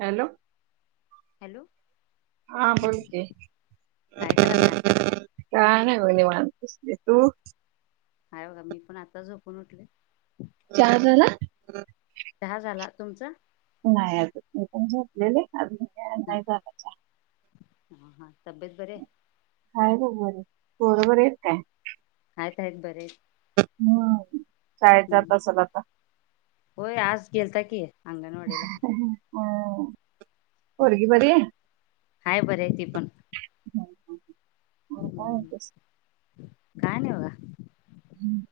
Hello, hello हा बोल की, काय करायलाय काय नाही [unintelligible] [unintelligible] आहेय बघा मी पण आता झोपून उठले. चहा झाला? चहा झाला तुमचा? नाही अजून मी पण झोपलेले. हा हा हा तब्येत बरे [unintelligible] बरोबर येत काय? आहेत आहेत बरे. हम्म शाळेत ह जात असेल आता होय आज गेलता कि, अंगणवाडीला. ह हम्म. पोरगी बरी हाय. हाय बरी हाय तीप पण मग काय हम्म. म्हणतेस काय. काय नाही बघा. हम.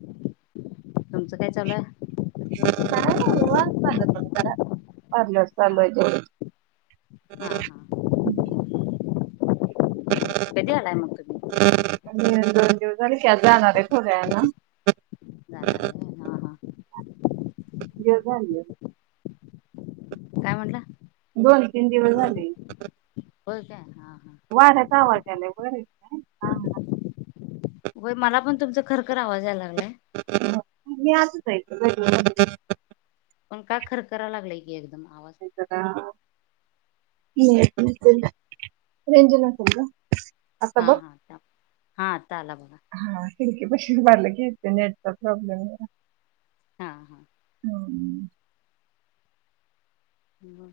तुमचं काय चालूय? हा हा हा [unintelligible] कधी [unintelligible] आलाय मग तुम्ही दोन दिव झाले की, जाणार आहे पुण्याला. जाणार आहे होय? हा हा य झा [inaudible] काय म्हंटला. दोन तीन दिवस झाले. हो काय हा. हा वाऱ्याचा आवाज द्यायला वर आहेत. होय मला पण तुमचा खर खरखरआवाज यायला लागलाय. हा. [inaudible] पण का खरकरा लागलंय की एकदम. आवाज म रेंजना स. [unintelligible] हा हा डब. हात. आला बघा. खिडकीपाशी उभारले की इथं नेटचा प्रॉब्लेम आहे. हा हा.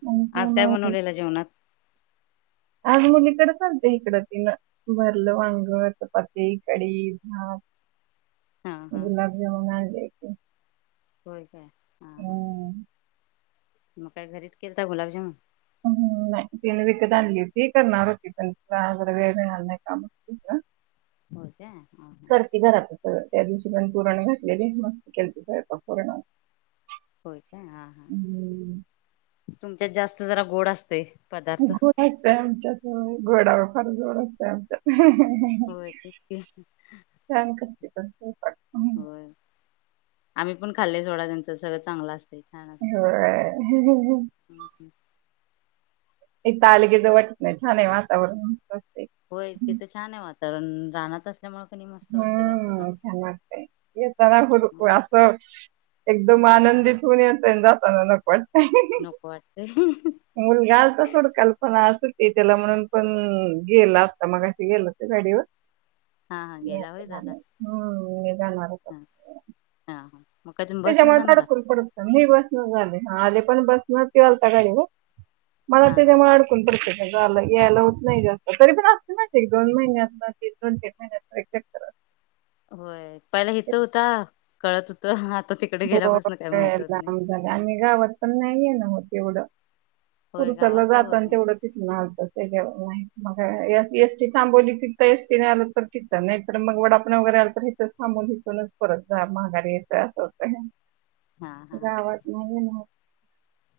आणि आज काय मग बनवलेलं जेवणात. आज मुलीकडेच आलते इकडं तिनं भरलं वांगट चपात कडी भात. हा हा गुलाबजमुन आहे. होय काय. हा हा. हम्म. मग काय घरीच केलता गुलाबजमुन. हम् नाही तीन विकत आणली होती, करणार होती पण त जरा वेळ मिणार नाही काम होती आ. होय काय हा हा करती घरातीलं सगळं. त्या दिवशी पण पुरण घातलेली मस्त केलता स्वयंपाक पुरणाचा. होय काय हा हा तुमच्या जास्त जरा गोड असते. घोड असतय आमच्यात घोडावर. खारजवळ असते आमच होय तेच की [unintelligible] ह ह हो आम्ही पण खाल्ले सोडा त्यांचं सगळं चांगलं असत. हो हम्म हम्म तालगेज वाटत नाही छान आहे वातावरण असतंय. तर राहतच हम्म होर अस असं. एकदम आनंदित होऊन येेत ये जाताना न पण नको वाटतय मुलगा तर सोड कल्पना अस. ते त्याला म्हणून पण गेल आता मग अे गेल ते गाडीवर हा हा गेला होय दादा नाही हम्म म जाणार हा हा हा मग काय तुम्ही बसन त्याच्यामुळे जाणार थोडा आहात कुल पड मी बस झाले आ पण बसणार ते आलता गाडीवर मला हा हा तेच्यामुळे अडकून पडत लं यायला होत नाही जास्त तरी पण असतते ना दोन महिन्यात तीन दोन तीन महिन्यातक् होय पहिला हथ होता. कळत होतं ह... हो लाब झालं आणि् गावात पण नाही ये ना होत. वड होय गावात पुरुषला काय जात होत आणि नाही तेवढं तिथूनलतं त्याच्यावर माहि मग एसटी थांबवली तिथं एसटी नाही आलं तर तिथं नाहीत तर मग वडा आपण वगैरे आलं तर हिथच थांबवून हिथूनच परत महागारी येत असं ह.. हा हा गावात नाही.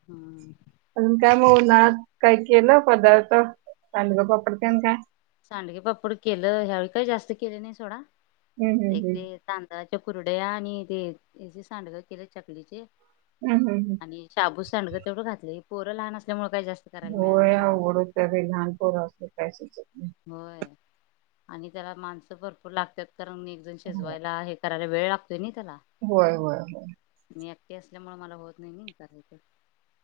हम्म... अजून 'काय मना काय केलं पदार्थ सांडग पापडतन काय, सांडगे पापूड केलं ह्यावेळी काही जास्त केले नाही सोडा हम्म हम्म एक ते हम्म दा कुरड्या आणि तेे सांडगा केले चकलीचे हम् हम् हम् ांड तेवढं घातलं पोरं लहानल्यामुळ होघड काही लहानपोर अस, होय आणि त्याला माणसं भरपूर लागतात. कारण मी एक जण शेजवायला आहे. त वेळ दनी तला, होय होय होय होय. असल्यामुळे मला होत नाही. नाही करायच,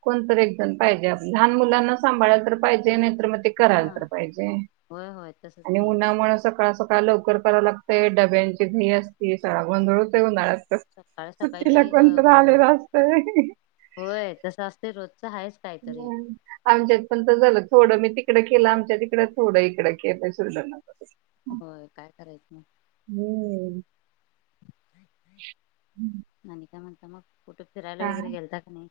कोणत एकजण पाहिजे, लहान मुलांना सांभाळला तर पाहिजे. नर मग ते कराल हा तर पाहिजे होय होय तसच आणि की उन्हामुळेळ सकाळ सकाळ लवकर. कराव लागत डब्यांची घी असती सड मंधळ तेऊणार, सकाळ सकाळी सुट्टीला लई कोण ग- तर गोंधळ होत. रालेलं असत. ते रोज ह आमच्यात पण तर झालं थोडं मी ते इकड केला आमच्या तिकडं थोडं इकडं केल. होय काय करायचं ना. हम्म नाही नाही म्हणताना त्यां मग कुठे फिरायला हा वगैरे गेलता का नाही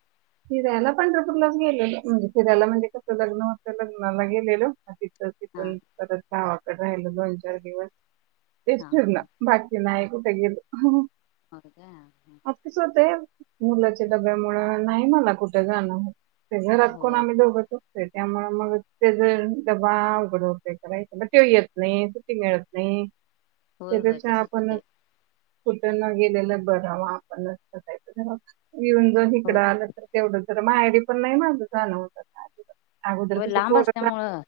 फिरायला पंढरपूरला गेलेलो. म्हणजे फिरायला म्हणजे कसं लग्न होतं लग्नाला गेलेलो. तिथं तिथ हा परत गावाकडे राहिलं दोन चार दिवस. तेच हा हा फिरणं बाकी नाही बघ. तिथे गेलो. हो का. असंच होतंय मुलाच्या डब्यामुळे नाही मला कुठे जाणं होत. ते घरात कोण होय आम्ही दोघच असतो. त्यामुळे मग त्या ज डबा उघड उ करायचं मग ते येत नाही सुट्टी मिळत नाही. होय होय त्यापेक्षा तसच होतय आपणच? कुठं न गेलेला बरावा आपणच. येऊन जाऊन इकडं होय आलं तर तेवढंच. तर माहेरी पण नाही माझं जाणं होत माझं आता. अगोदर होय कसं लांब पोराला लहान असल्यामुळं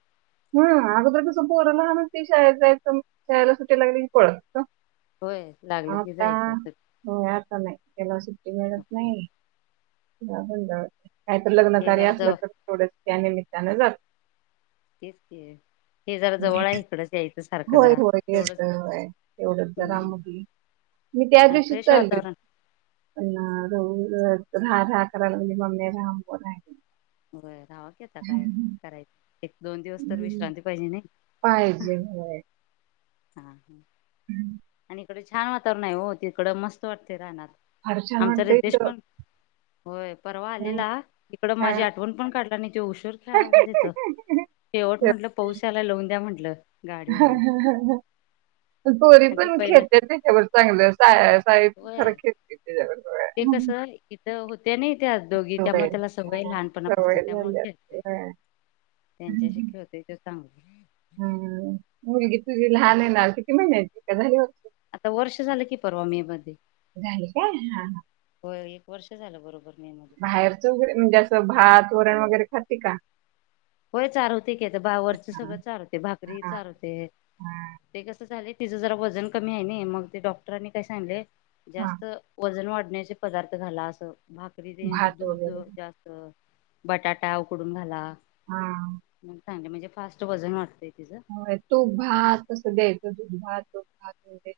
हम्म अगोदर कसं पोर लहान असती शाळेत जायचं शाळेला सुट्या लागलं कि पळत होतो. होय लागलं की जायचं सु होय आता नाही त्याला सुट्टी मिळत [unintelligible] काय तर हे लग्नकार्य जरा असलं जवळ तर तेवढंच. त्या निमित्तानं जा तेच कि हे जरा जवळ आहे इकडच यायचं. सारखं होय जरा होय तेवढंच येतोय. व्हय एवढच जरा हम्म मुगी मी त्या आणि दिवशीच फ्रेश चालली होती. वातावरण पण [unintelligible] होय रहावा की आता काय राहा करायचं? दोन दिवस तर हं, विश्रांती पाहिजे नाही. हा पाहिजे व्हय. हा हम्म हम्म तिकडे छान वातावरण आहे हो, तिकडं मस्त वाटतय रानात. फार छान आमचा वाटतंय रितेश तर. पण होय परवा हं, आलेला इकड माझी हां. आठ काढला नाही. तो उशीर खेळालता तिथं शेवट म्हटलं पाऊस यायला लावून द्या म्हटलं गाडीवरन पोरी आणि ते पण पहिला खेळत्या त्यांच्यावर चांगलं साय साई होय खर खेतते त्याच्यावर. ते सगळं. कस इथं होत्या नहीत दोघी त्यामुळे सवय त्याला सवय हं, लहानपणापासन सवय त्यामुळे झाली आता. खेळतय होय. त्यांच्याशी खेळतय तो चांगलं. काल किती महिन्याची झाली आता वर्ष झालं की परवा मे मध्ये. झाली का हा ह एक वर्ष झालं बरोबर. मे मध्ये बाहेरच वगैरे म्हणजे असं भात वरण वगैरे खातिका होय चारवते की आ बा वरच हां, सगळं चारवते भाकरी हां, चारवते हां, ते कसं चाले तिचं जरा वजन कमी आहे नाही मग ते डॉक्टरांनी काय सांगीतले हां. जास्त वजन वाढत. पिण्याचे पदार्थ घाला असं भाकरीदे भात दूध वगैरे. जास्त बटाटा उकडून घाला. [inaudible] हां. चांगले म्हणजे फास्ट वजन वाढतय. होय तूप भात अस द्यायच दूध भात, तूप भात वगैरे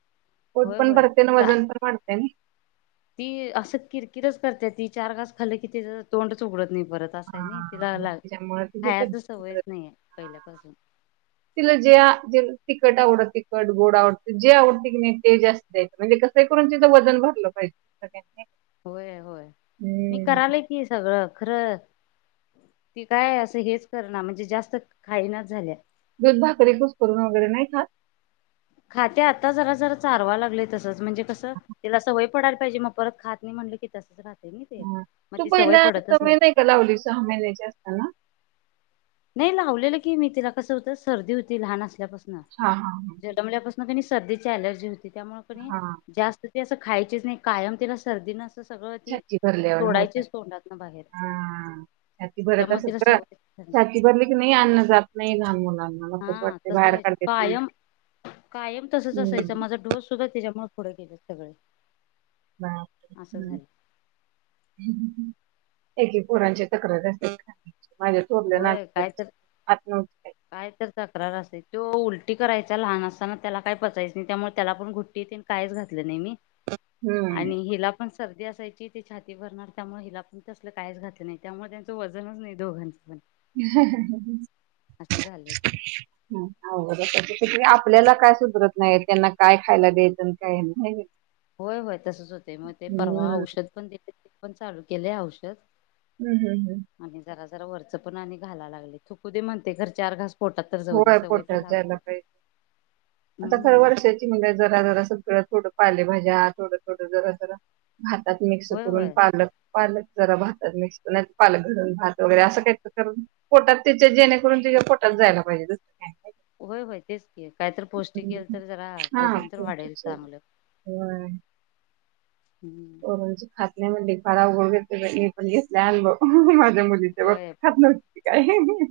[unintelligible] पोट होय पण होय भरते ना वजन पण वाढते नई ती असं किरकिरच करते ती चार घास खाल्ल की तिज तोंड च उघडत नाई. हा त्याच्यामुळे खायच सवयच [unintelligible] नाही पहिल्यापासून तिला ज्या तिखट आवडत तिखट गोड आवडते जे आवडते की नाही ते जास्त द्यायचं होतं म्हणजे कसं करून तिचं वजन भरलं पाहिजे सगळ्यांनी होय होय मी करालय की सगळं खरं ती काय असं हेच करणार म्हणजे जास्त खाईनाच झाल्या दूध भाकरी कुस्करून वगैरे नाही खात खाते आता जरा जर चारवा लागलय तसच म्हणजे कसं तिला सवय पडायला पाहिजे मग परत खात नाही म्हणलं की तसच राहत तू पहिला सवय नाय का लावलीस सहा महिन्याची असताना नाही लावलेलं की मी तिला कसं होतं सर्दी होती लहान अस पास्नं हा हा हा जलमल्यापासन तिनी सर्दी चि एलर्जी हो ती त्यामुळ कनय हा जास्त ती असं खायचीच नाही कायम त्याला सर्दी न छाती भरल्यावाणं होत बाहेर हां छाती भरत त्यामुळे अस तिला तर सवय भरली की नाही अन्न जात नाही लहान मुलां हा तसं व्हायचं कायम कायम तसच असायचं हम्म, माझा डोस सुद्धा त्याज्यामुळ पुढे गेलेत सगळे बाप असं रे झालं हम्म एक एक पोरांच्या तक्रारी असतात माझ्या थोरल्या होय नातीच काय तस तर खात नव्हती काय त्यो उलटी करायचा लहान असताना त्याला काय पचायचं नाही त्यामुळे त्याला पण घुट्टीतेन कायच घातलं नाय मी हम्म आणि हिला पण सर्दी असायची ती छाती भरणार त्यामुळ हिला पण तसलं काहीच घातलं नाही त्यामुळे त्यांचं वजनच नाही दोघांच [inaudible] असं झालंय आपल्याला काय सुधरत नाही त्यांना काय खायला द्यायचं आणि काय नाय होय होय तसच होतय म ते परवा हम्म. औषध पण दि पण चालू केले औषध हम्म हम्म हम्म आणि जरा जरा वरच पण आणि घाला लागलय थूकु दे म्हणते घर चार घास पोटात तर जाऊ दे होय सवय तर पोटात लागू जायला दे. पाहिजे आता खरं हम्म. वर्षाची म काय जरा जरा काय थोडं पाले भाज्या थोडं थोडं जरा जरा भातात मिक्स होय करून होय पालक पालक जरा भातात मिक्स कर पालक घरून भात वगैरे असं काही कर पोटात तिच्या जेणेकरून तिच्या पोटात जायला व होय होय तेच कायत पौष्टिक नाही. येईल तर जरा हा वजन तर वाढेल चांगलं हम्म. हो म्हणजे खात म्हणट परा हगरतव पणसल्या मी पण घेतला अनुभव मुली ते बघ होय ख ह ह.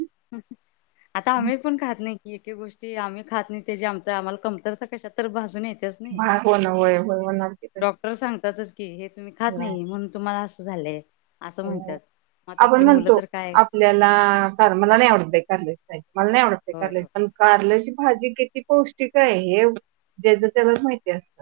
आता आम्ही पण खात नाही एके गोष्टी आम्ही खात नाही ते जे आमच्या आम्हाला कमतरता कशात तर भाजून येत भागव न वय म डॉक्टर सांगतातच की हे तुम्ही खात नाही म्हणून तम्हा बाळ आसं झालंय असं म्हणतात. मग आता आपण आपली मुलं म्हणतो तर काय आपल्याला कारण मला नाही आवडत बाई कारल्याची भाजी मला नाही आवडत ते होय. कारले पण कारल्याची भाजी किती पौष्टिक आहे हे जेच त्यालाच माहिती असत.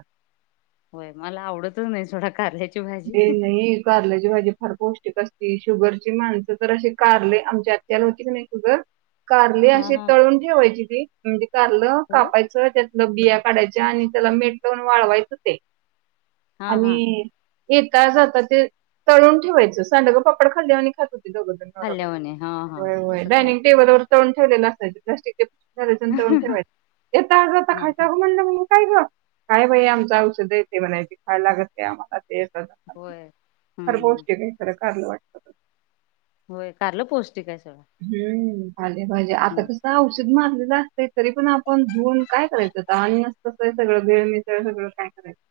होय मला आवडतच नाही सोडा कारल्या हे नाही कारल्याची भाजी फार पौष्टिक असत ते शुगरची माणसं तर असे कारले आमच्या आत्याला होतीकणी शुगर कारली हा आशी हा. तळून ठेवायची ती म्हणजे कारल होय कापायचं त्यातलं बिया काढायच्या आणि त्याला मीट लाऊन वाळवायचं ते हा आणि हा येता जाता ते तळून ठेवायचं सांडग पापड खाल्यावाणी खातात. तिनी दोघजन नवरा खाल्ल्यावाणी हा बायको हा व्हय व्हय तसं डायनिंग खायच्या टेबलवर तळून ठेवलेलं असायचं प्लास्टिक ते फरसाण टाळून ठेवायच हा ये ताज आता खायचं हा काय म्हटलं म काय गं काय बाई आमच औषध येतय म्हणायची खायला लागत नाही आम्हाला ते होय हर हम्म गोष्टी काहीतर कारल वाट होय कारलं पौष्टिक हाय हम् पालेभाज्या आता कस औषध मार जरा असतया तरी पण आपण घेवून काय करायचं आता मी असतो तर सगळं भेळ, मिसळ सगळं काय करायचं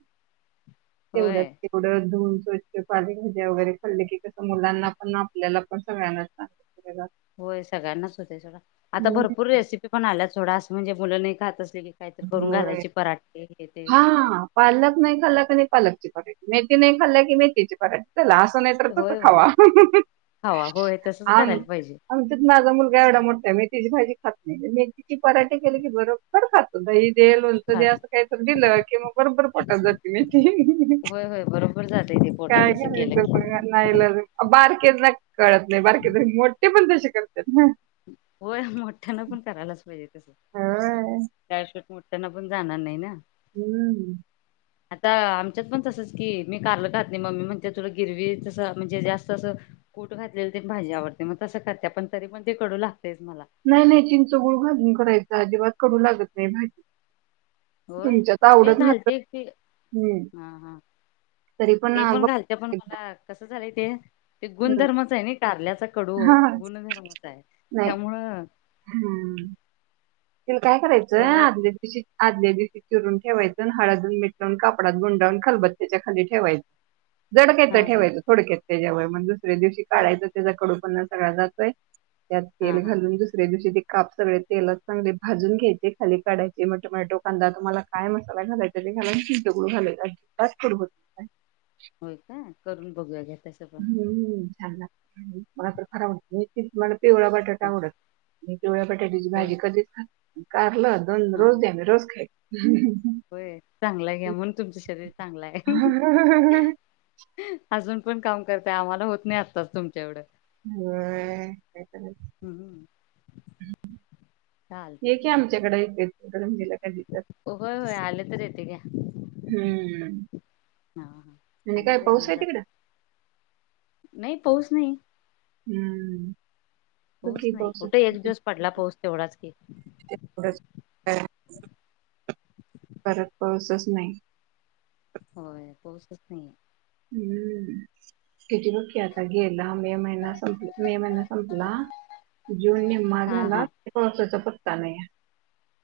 तेवढं होय तेवढं धुवून खरचं की पाले भाज्या वगैरे खल्ले कि कसं मुलांना पण आपल्याला पण सगळ्यांनाच सांगितल जात होय सगळ्यांनाच होतय सोडा आता भरपूर रेसिपी पण आल्याच थोड आस म्हणजे मुलं नाही खातच होय ते हा पालक नाही खालकनी पालकची मेथी नाही खल्ल कि मेथीची पराठे असं नाही तर तच होय होय खावा खावा होय तसच आम करायला पाहिजे आमच्यात माझा मुलगा एवढा मोठा मेथीची भाजी खात नाही मेथीचे पराठे केले की बरोबर खात दही लोणचे दया खात असं कायतर दिलं कि मग बरोबर पोटात जाते मेथी होय होय बरोबर जातय ते काय पोटात तसं केलं करायचं की बघा नाईलाज आओ बारकेेच ना कळत नाही बारकेेत मोठे पण तशे होय मोठ्याना पण करायलाच पाहिजेत. तस होय. चारशट्ट मटताना पण जाणार नाही ना हम्म आता आमच्यात पण तसच की मी कारल घातली मम्मी म्हण त्या थडं गिरवी तसं म्हणजे जास्त असं कूट घातलेलं ते भाजी आवडते मग तसं करते पण तरी पण ते कडू ला नाही चिंच गुळू भाजून करायच अजिबात करू लागत नाही भाजी होय तुमच्यात ते आवडत नसेल. घालते ते हं. हा हा तरी ते अ, पण बघ घालते पण एकदा मला कसं झालंय ते ते हं. गुणधर्मच आहे नाही कारल्याचा कडू हां. गुणधर्मच आहे त्यामुळ हम्म तला काय करायचं कडू आहे आशी आदल्या दिवशी चिरून ठेवायचे हळद मीठ लावून कापडात गुंडावून खलबततेच्या खाली ठेवायच जड काहीतरी हा हा ठेवायचं थोडक्यात तेय म्हणज दुसऱ्यादिवशी हा काढायच त्याच्या कडू पणा सगळ्या जातोय. त्यात हा तेल हा घालून दुसऱ्या दिवशी ते काप सगळ तेल चांगले भाजून घ्यायचे खाली काढायचे मग टोमॅटो कांदा तुम्हाला काय मसाला घालायचा ते घालून चिंचा गुळ घालायचा हो अजिबात कडू होत नाही. होय का करून बघूया. तसं पण हम्म हम्म छान लागतं मला तर फार आवडते पिवळा बटाटा हो उडत पिवळ्या बटाट्याची होय भाजी कधीच खात काय? दोन हा रोज द्या मी रोज खा [unintelligible] होय चांगलं घ्या म्हणून तुमचं शरीर चांगलं आहे अजून पण काम करते आम्हाला होत नाही आत्ताच तुमच्या एवढं होय, काय करायचं? हम्म हम्म चालते ये की आमच्याकडे येते. [unintelligible] काय दात होय होय आलं तर येते घ्या हम्म हा हा म्हणजे आलं काय तर पाऊस येऊन आहे तिकड जाते नाही पाऊस नाही. हम्म बघ पाऊस की नाही कुठे एक किती दिवस पडला पोच तेवढाच की परक पाऊसच नाही होय पोसच नाहीे. हम्म किती रोखी आता गेला मे महिना संपला मे महिना संपला जून निम्मा हा हा झालासा प पत्ता नाही